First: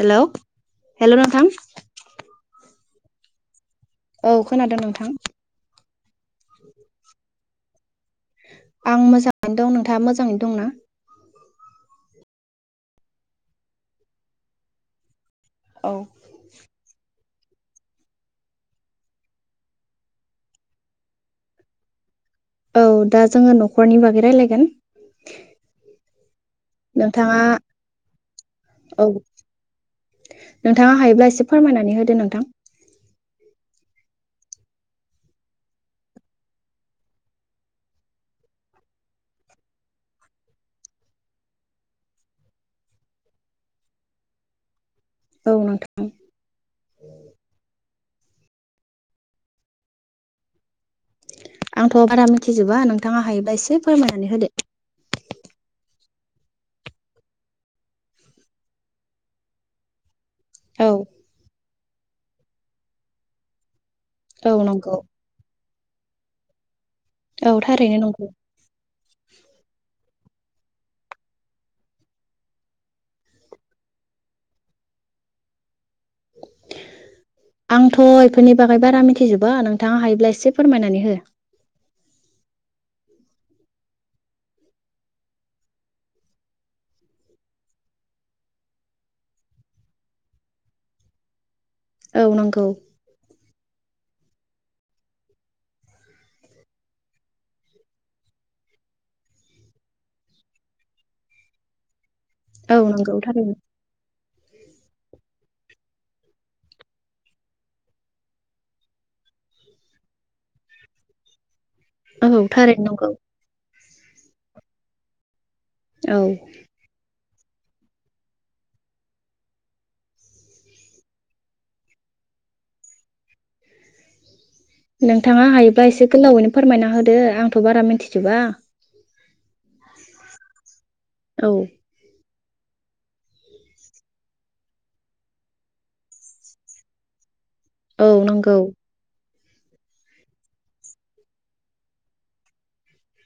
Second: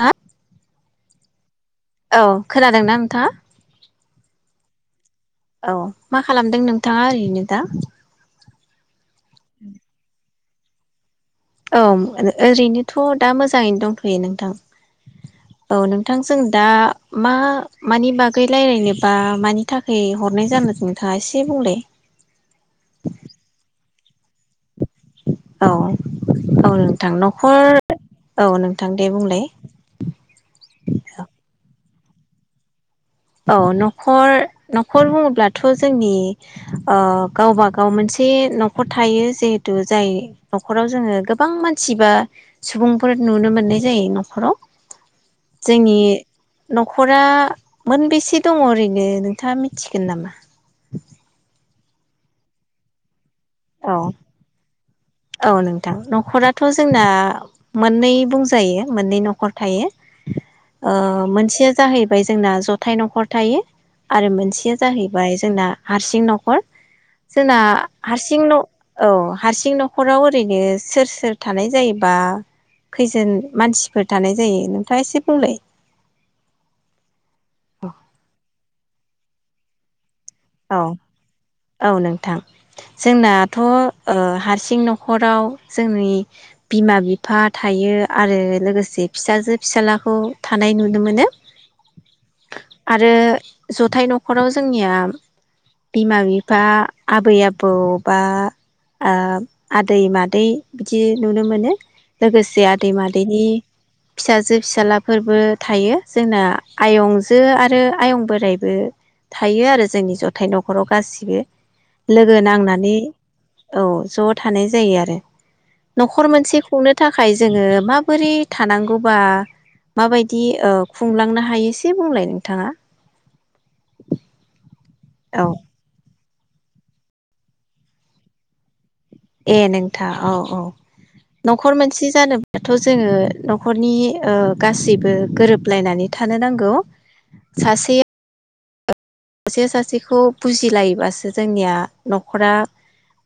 Hello hello नोंथां औ खोनादोंना नोंथाङा? औ खोनादों नोंथां। औ मा खालामदों नोंथाङा ओरैनो दा आं मोजां दं नोंथाङा मोजाङै दंना औ ओरैनोथ' दा मोजाङैनो दंथ'यो नोंथां औ नोंथां जों दा मा मानि बागै रायज्लायनोबा मानि थाखाय हरनाय जानो नोंथाङा एसे बुंलाय औ दा जोङो न'खरनि बागै रायलाय औ औ नोंथां नोंथाङा न'खर औ नोंथां दे औ बुंलाय औ दो नोंथां अ न'खर न'खर बुङोब्लाथ' जोंनि गावबागाव मोनसे न'खर थायो जिहेथु जाय न'खराव जोङो गोबां मानसि बा सुबुंफोर नुनो मोननाय जायो न'खराव औ जोंनि नोंथां न'खरा मोनबेसे दङ ओरैनो नोंथाङा मिथिगोन नामा? आंथ' बारा मिथिजोबा नोंथाङा हायो एसे औ फोरमायनानै होदो औ नोंथां न'खराथ' जोंना मोननै बुंजायो मोननै न'खर थायो औ ओ मोनसेया जाहैबाय ओमफ्राय जोंना जथाय न'खर थायो आरो औ मोनसेया नंगौ जाहैबाय जोंना हारसिं नख'र औ जोंना थारैनो नंगौ हारसिं न' औ हारसिं न न'खराव ओरैनो सोर सोर थानाय जायोबा खैजोन मानसिफोर थानाय जायो नोंथाङा एसे बुंलाय [inaudible] आंथ' बेफोरनि बागै बारा मिथि थैजोबा नोंथाङा हायोब्लास औ-औ नोंथां जोंनाथ' हारसिं न'खराव जोंनि बिमा बिफा थायो आरो लोगोसे फिसाजो फिसााज्लाखौ थानाय नुनो मोनो। औ नंगौ आरो जथाय न' न'खराव जोंनिया बिमा-बिफा, आबै-आबौ, बा आदै-मादै बिदि नुनो मोनो। लोगोसे औ आदै नंगौ मादैनि थारैनो फिसाजो। फिसालाफोरबो थायो जोंना आयंजो आरो आयं बोराइबो थायो आरो जोंनि ओमफ्राय न'खराव गासिबो लोगो औ थारैनो नांनानै। नंगौ औ ज' थानाय जायो आरो औ न'खर मोनसे खुंनो थाखाय थाखाय जोङो माबोरै थानांगौबा माबायदि खुंलांनो हायो? एसे बुंलाय नोंथाङा औ नोंथाङा हायोबा एसे गोलावैनो फोरमायना होदो आंथ' बारा मिथिजोबा ए नोंथां औ औ औ न'खर मोनसे जानो दाथ' जोङो न'खरनि गासैबो गोरोबलायनानै थानो नांगौ। सासेया औ नंगौ सासे सासेखौ बुजिलायोबासो जोंनिया न'खरा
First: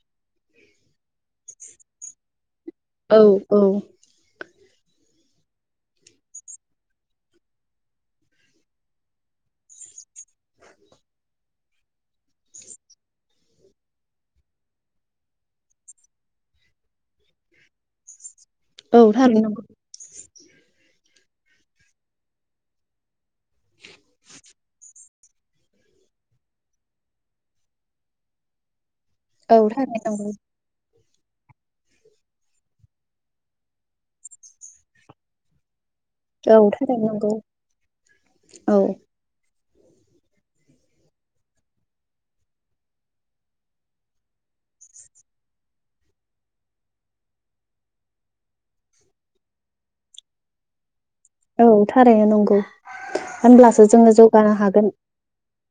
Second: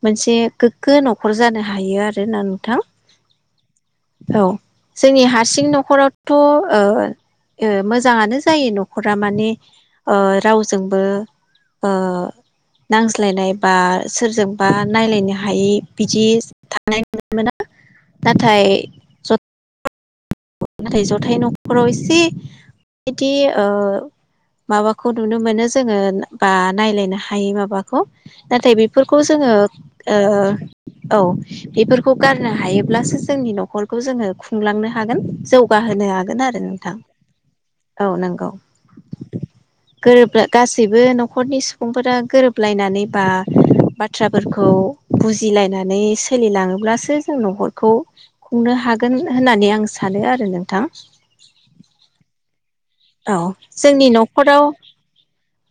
मोनसे गोग्गो न'खर जानो हायो आरो ना औ औ जोंनि हारसिं न'खरावथ' ओ ओ मोजाङानो जायो न'खरा माने ओ रावजो जोंबो ओ नांज्लायनाय बा सोरजोंबा नायलायनो हायि बिदि थानाय नुनो मोना नाथाय औ ज थारैनो नंगौ नाथाय जथाय न'खराव एसे बिदि ओ माबाखौ नुनो मोनो जोङो बा नायलायनो हायै माबाखौ नाथाय बे फोरखौ जोङो औ थारैनो नंगौ ओ औ बेफोरखौ गारनो हायोब्लासो जोंनि न'खरखौ जोङो खुंलांनो हागोन जौगा होनो हागोन औ आरो नोंथां थारैनो नंगौ औ नंगौ। औ गोरोब गासैबो न'खरनि सुबुंफोरा गोरोबलायनानै बा बाथ्राफोरखौ बुजिलायनानै सोलिलाङोब्लासो जों न'खरखौ खुंनो हागोन होननानै आं सानो आरो नोंथां औ थारैनो नंगौ औ होनब्लासो जोंनि जोङो जौगानो न'खराव हागोन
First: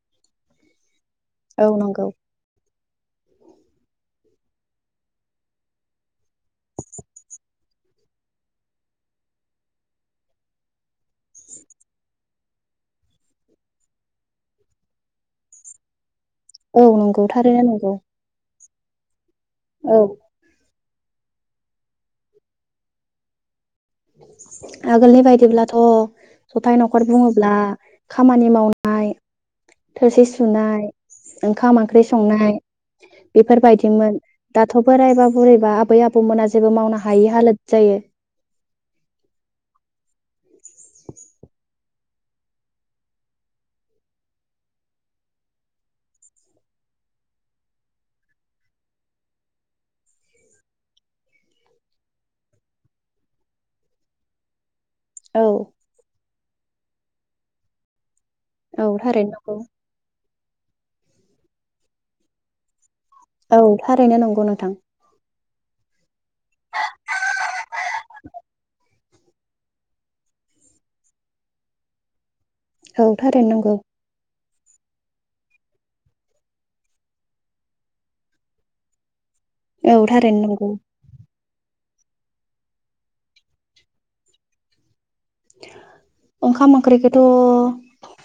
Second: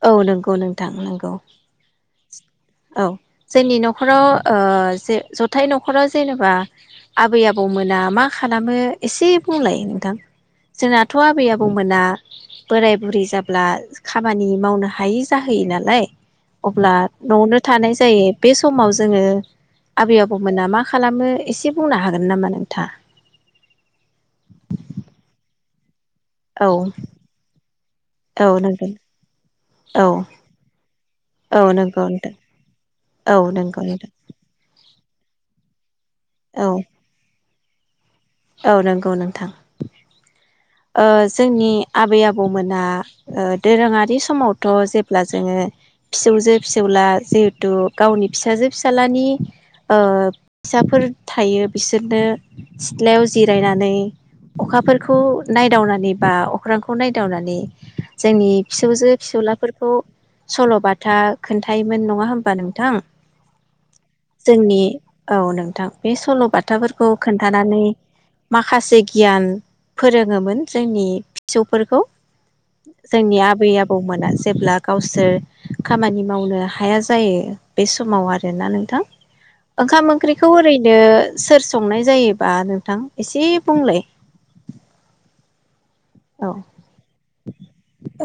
औ नंगौ नोंथां नंगौ औ नंगौ औ जोंनि न'खराव ओ जे जथाय न'खराव जेनेबा आबै आबौमोना मा खालामो एसे बुंलायो नोंथां जोंनाथ' आबै आबौमोना बोराय बुरि जाब्ला खामानि मावनो हायि जाहोयो नालाय औ अब्ला नंगौ न'आवनो थारैनो नंगौ थानाय जायो बे समाव जोङो औ आबै आबौ मोना मा खालामो एसे बुंनो हागोन नामा नोंथा? आगोलनि बायदिब्लाथ' औ जथाय न'खर बुङोब्ला खामानि औ नंगौ मावनाय औ थोरसि सुनाय औ ओंखाम नंगौ ओंख्रि नोंथां संनाय औ नंगौ नोंथां बेफोरबायदिमोन दाथ' बोराइबा बुरैबा आबै आ बौमोना औ जेबो मावनो हायि हालोद जायो औ नंगौ नोंथां। ओ जोंनि आबै आबौमोना दोरोङारि समावथ' जेब्ला जोङो फिसौजो फिसौला जिहेथु गावनि फिसाजो फिसाज्लानि ओ फिसाफोर थायो बिसोरनो सिथ्लायाव जिरायनानै अखाफोरखौ औ नायदावनानै बा अख्रांखौ नायदावनानै जोंनि औ फिसौजो थारैनो नंगौ फिसौलाफोरखौ सल' बा खोथा खोन्थायोमोन नङा होमबा नोंथां? औ थारैनो नंगौ नोंथां जोंनि औ नोंथां बे सल'बाथाफोरखौ खोन्थानानै माखासे गियान फोरोङोमोन जोंनि फिसौफोरखौ औ जोंनि थारैनो आबै नंगौ आबौमोना जेब्ला गावसोर खामानि मावनो हाया जायो बे समाव आरोना नोंथां। औ ओंखाम थारैनो ओंख्रिखौ नंगौ ओरैनो सोर संनाय जायोबा नोंथां एसे बुंलाय? औ [inaudible] ओंखाम ओंख्रिखौथ'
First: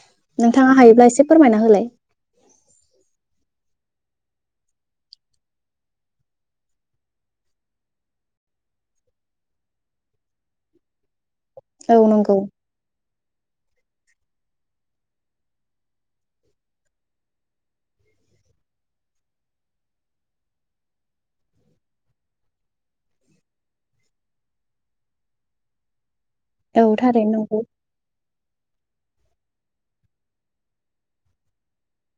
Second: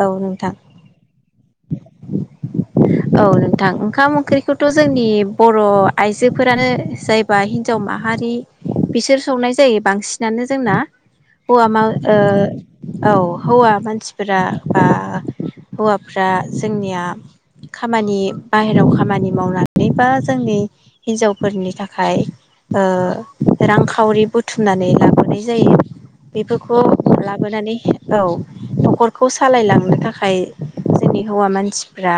औ नोंथां नोंथाङा हायोब्ला एसे फोरमायना होलाय? औ नोंथां ओंखाम ओंख्रिखौथ' जोंनि बर' आइजोफोरानो जायबा हिनजाव माहारि बिसोर संनाय जायो बांसिनानो जोंना। हौवा माव औ नंगौ ओ औ हौवा मानसिफोरा बा हौवाफ्रा जोंनिया खामानि बाहेरायाव खामानि मावनानै बा जोंनि हिन्जावफोरनि थाखाय ओ रांखावरि बुथुमनानै लाबोनाय जायो। बेफोरखौ औ थारैनो नंगौ लाबोनानै औ न'खर खौ सालायलांनो थाखाय जोंनि हौवा मानसिफ्रा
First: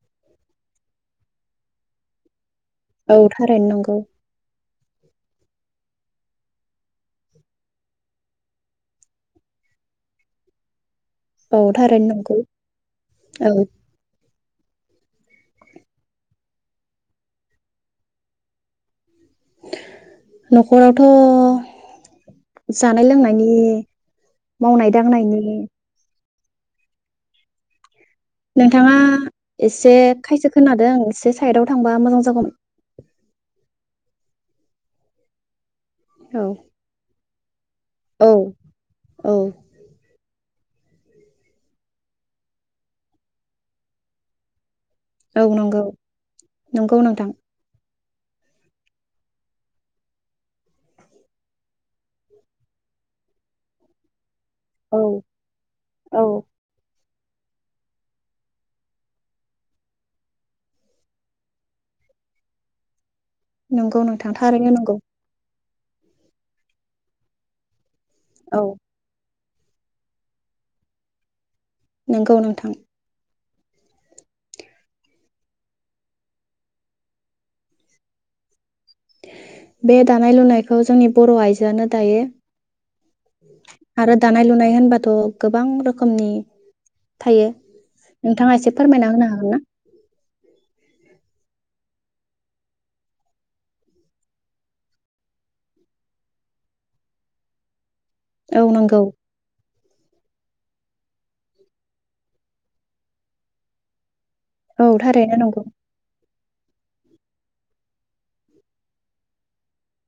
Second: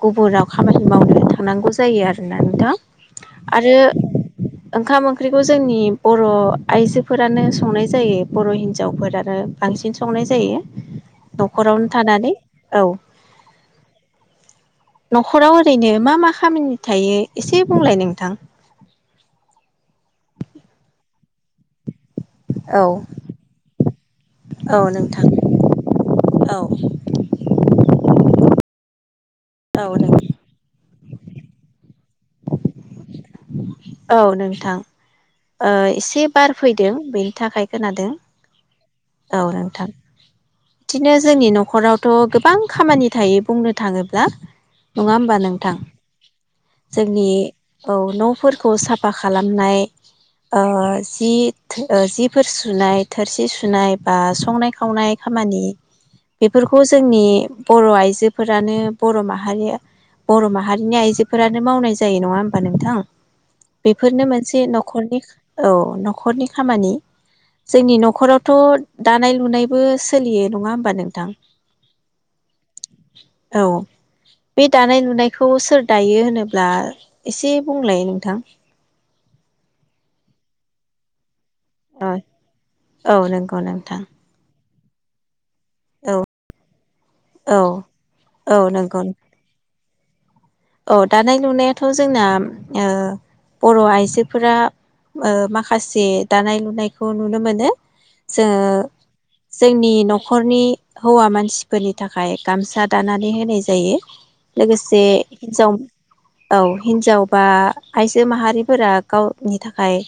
गुबुनाव खामानि मावनो थांनांगौ जायो आरोना नोंथां। औ थारैनो आरो नंगौ ओंखाम-ओंख्रिखौ जोंनि बर' आइजोफोरानो संनाय जायो बर' हिन्जावफोरानो बांसिन संनाय जायो। औ न'खरावनो थारैनो थानानै नंगौ औ। औ न'खराव ओरैनो मा मा खामानि थायो एसे बुंलाय नोंथां? न'खरावथ' औ जानाय लोंनायनि औ मावनाय नोंथां दांनायनि औ नोंथाङा औ एसे नों खायसे खोनादों एसे साइदाव थांबा मोजां जागौमोन। औ नोंथां ओ एसे औ बार फैदों बे नि थाखाय खोनादों औ औ नोंथां बिदिनो जोंनि न'खरावथ' गोबां खामानि थायो बुंनो थाङोब्ला नङा होमबा औ नोंथां नंगौ नंगौ जोंनि नोंथां औ नफोर खौ साफा खालामनाय ओ जि जिफोर सुनाय थोरसि सुनाय बा स संनाय औ खावनाय खामानि औ बेफोरखौ जोंनि बर आइजोफोरानो बर माहारिया बर माहारिनि आइजोफोरानो मावनाय जायो नङा होमबा नोंथां नंगौ बेफोरनो नोंथां मोनसे थारैनो नंगौ नखरनि खा औ नखरनि खामानि जोंनि नख नखरावथ औ दानाय लु नुनायबो सोलियो नङा होमबा नोंथां नोंगौ नोंथां औ बे दानाय लुनायखौ सोर दायो होनोब्ला एसे बुंलाय नोंथां बे दानाय लुनायखौ जोंनि बर आइजो यानो ओ दायो औ नंगौ नोंथां आरो दानाय लुनाय होनबाथ गोबां रोखोमनि थायो औ औ नोंथाङा एसे नंगौ फोरमायना होनो हागोन ना औ दानाय लुनायाथ जोंना बर आइजोफोरा माखासे दानाय लुनायखौ नुनो मोनो जोङो औ नंगौ जोंनि नख नखरनि हौवा मानसिफोरनि थाखाय गामसा दानानै होनाय जायो औ लोगोसे थारैनो नंगौ हिन्जाव औ हिनजाव बा आइजो माहारिफोरा गावनि थाख थाखाय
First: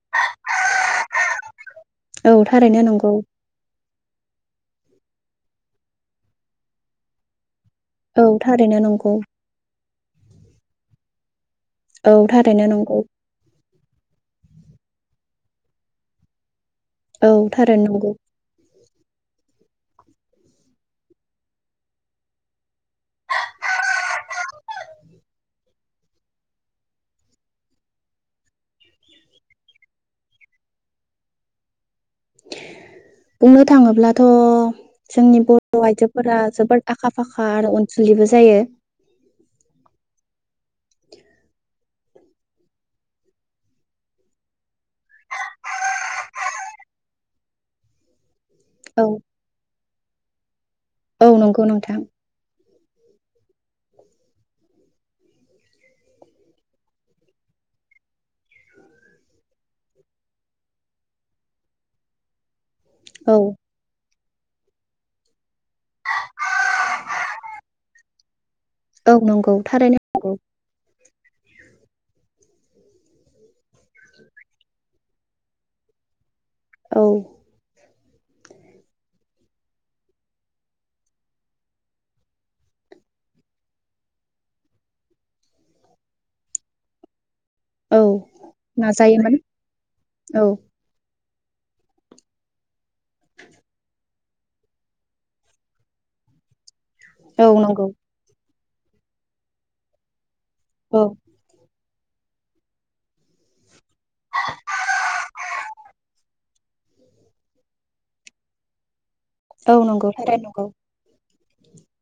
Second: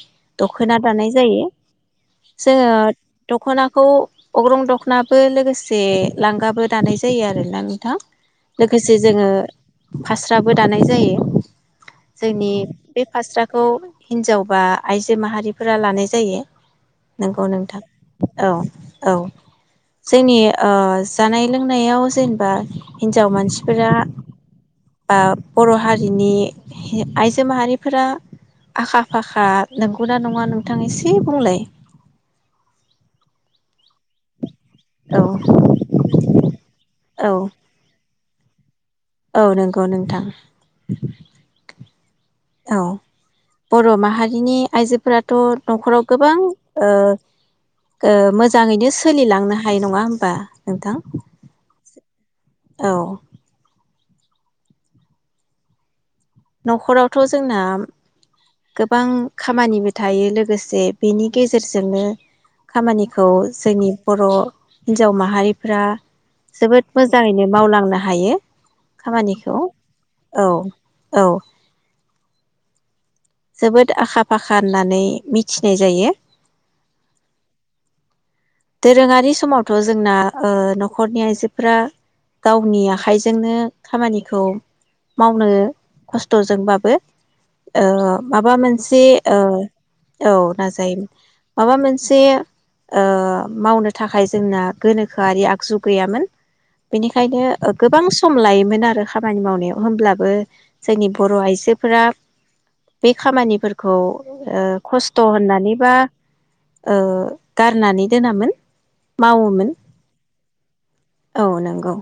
दखना दानाय जायो औ जोङो थारैनो नंगौ दखनाखौ अग्रं दख नाबो लोगोसे लांगाबो दानाय जायो आरोना नों थां औ थारैनो लोगोसे नंगौ जोङो फास्राबो दानाय जायो औ जोंनि थारैनो नंगौ बे फास्राखौ हिनजावबा आइजो माहारिफोरा लानाय जायो औ नंगौ नोंथां थारैनो नंगौ औ औ जोंनि ओ जानाय लोंनायाव जेनेबा हिन्जाव मानसिफोरा बा बर हारिनि आइजो माहारिफोरा आखा फाखा नोंगौना नोंङा नोंथां एसे बुंलाय बुंनो थाङोब्लाथ औ जोंनि बर आइजोफोरा जोबोद आखा औ फाखा आरो अनसुलिबो जा जायो औ नंगौ नोंथां औ बर माहारिनि आइजोफोराथ नखराव गोबां ओ - ओ मो जाङैनो औ सोलिलांनो हायो नङा होनबा नोंथा। औ नंगौ नोंथां औ न'खरावथ' जोंना गोबां खामानिबो थायो लोगोसे बेनि गेजेरजोंनो- खामानिखौ औ जोंनि बर' हिन्जाव माहारि फोरा जोबोद मोजाङैनो मावलांनो हायो। औ नंगौ खामानिखौ थारैनो नंगौ। औ औ जोबोद आखा फाखा होननानै मिथिनाय जायो। औ दोरोङारि समावथ' जोंना ओ न'खरनि आइजोफोरा गावनि आखाइजोंनो खामानिखौ मावनो खस्थ'जोंबाबो ओ औ माबा मोनसे नाजायोमोन ओ औ नाजायोमोन। माबा मोनसे ओ मावनो थाखाय जोंना गोनोखोआरि आगजु गैयामोन। बेनिखायनो औ नंगौ गोबां सम लायोमोन। आरो खामानि मावनायाव होमब्लाबो। औ जोंनि बर' आइजो फोरा बे खामानिफोरखौ ओ खस्थ' होननानै बा ओ गारनानै दोनामोन। मावोमोन औ नंगौ नंगौ औ नंगौ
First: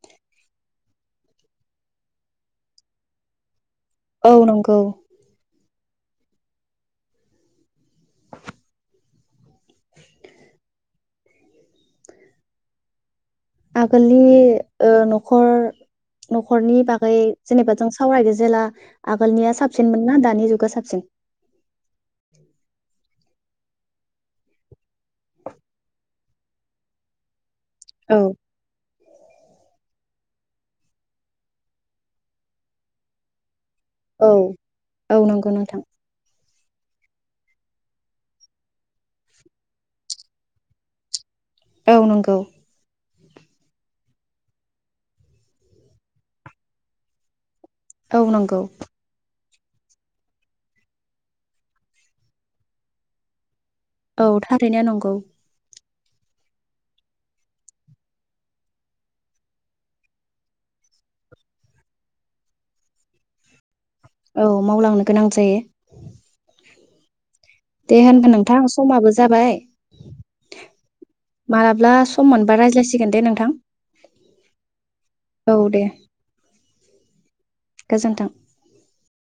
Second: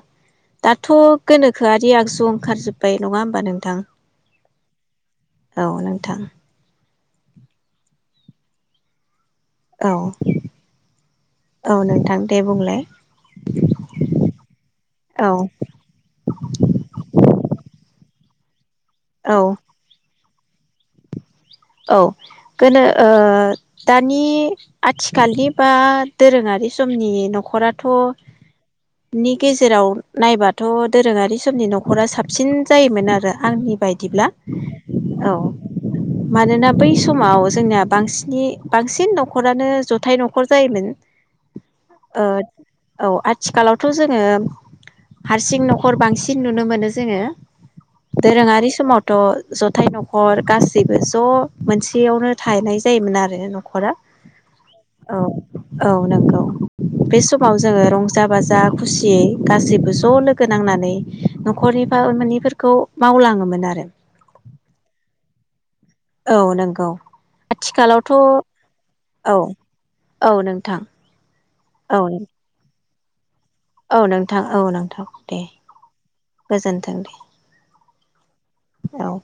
दाथ' गोनोखोआरि आगजु ओंखारजोबबाय नङा होमबा नोंथां, औ नंगौ औ नोंथां औ औ नोंथां दे बुंलाय? आगोलनि ओ औ नख'र नख'रनि बागै जेनेबा जों सावरायदो जेला औ आगोलनिया साबसिनमोन ना दा दानि जुगा साबसिन? औ गोनो ओ दानि आथिखालनि बा दोरोङारि समनि नख'रा थ' औ नि गेजेराव नायबाथ दोरोङारि समनि नख'रा साबसिन जायोमोन आरो आंनि बायदिब्ला औ औ नंगौ नोंथां मानोना बै समाव जोंनाया बांसिनि बांसिन नख'रानो जथाय नखर जायोमोन। औ ओ नंगौ औ आ थिखालावथ जोङो हारसिं नखर बांसिन नुनो मोनो जोङो। औ नंगौ दोरोङारि समावथ जथाय नखर गासैबो द मोनसेयावनो थायनाय जायोमोन आरो न औ थारैनो नंगौ औ नंगौ बे समाव जोंङो रंजा बाजा खुसियै गासैबो ज लोगो नांनानै नखरनि बामानिफोरखौ मावलाङोमोन आरो औ मावलांनो गोनां जायो औ नोंगौ दे होनबा नोंथां समाबो जाबाय औ नोंथां मालाब्ला औ सम मोनबा रायज्लायसि गोन दे नोंथां औ नोंथां औ नोंथां दे गोजोनथों दे गोजोन्थों औ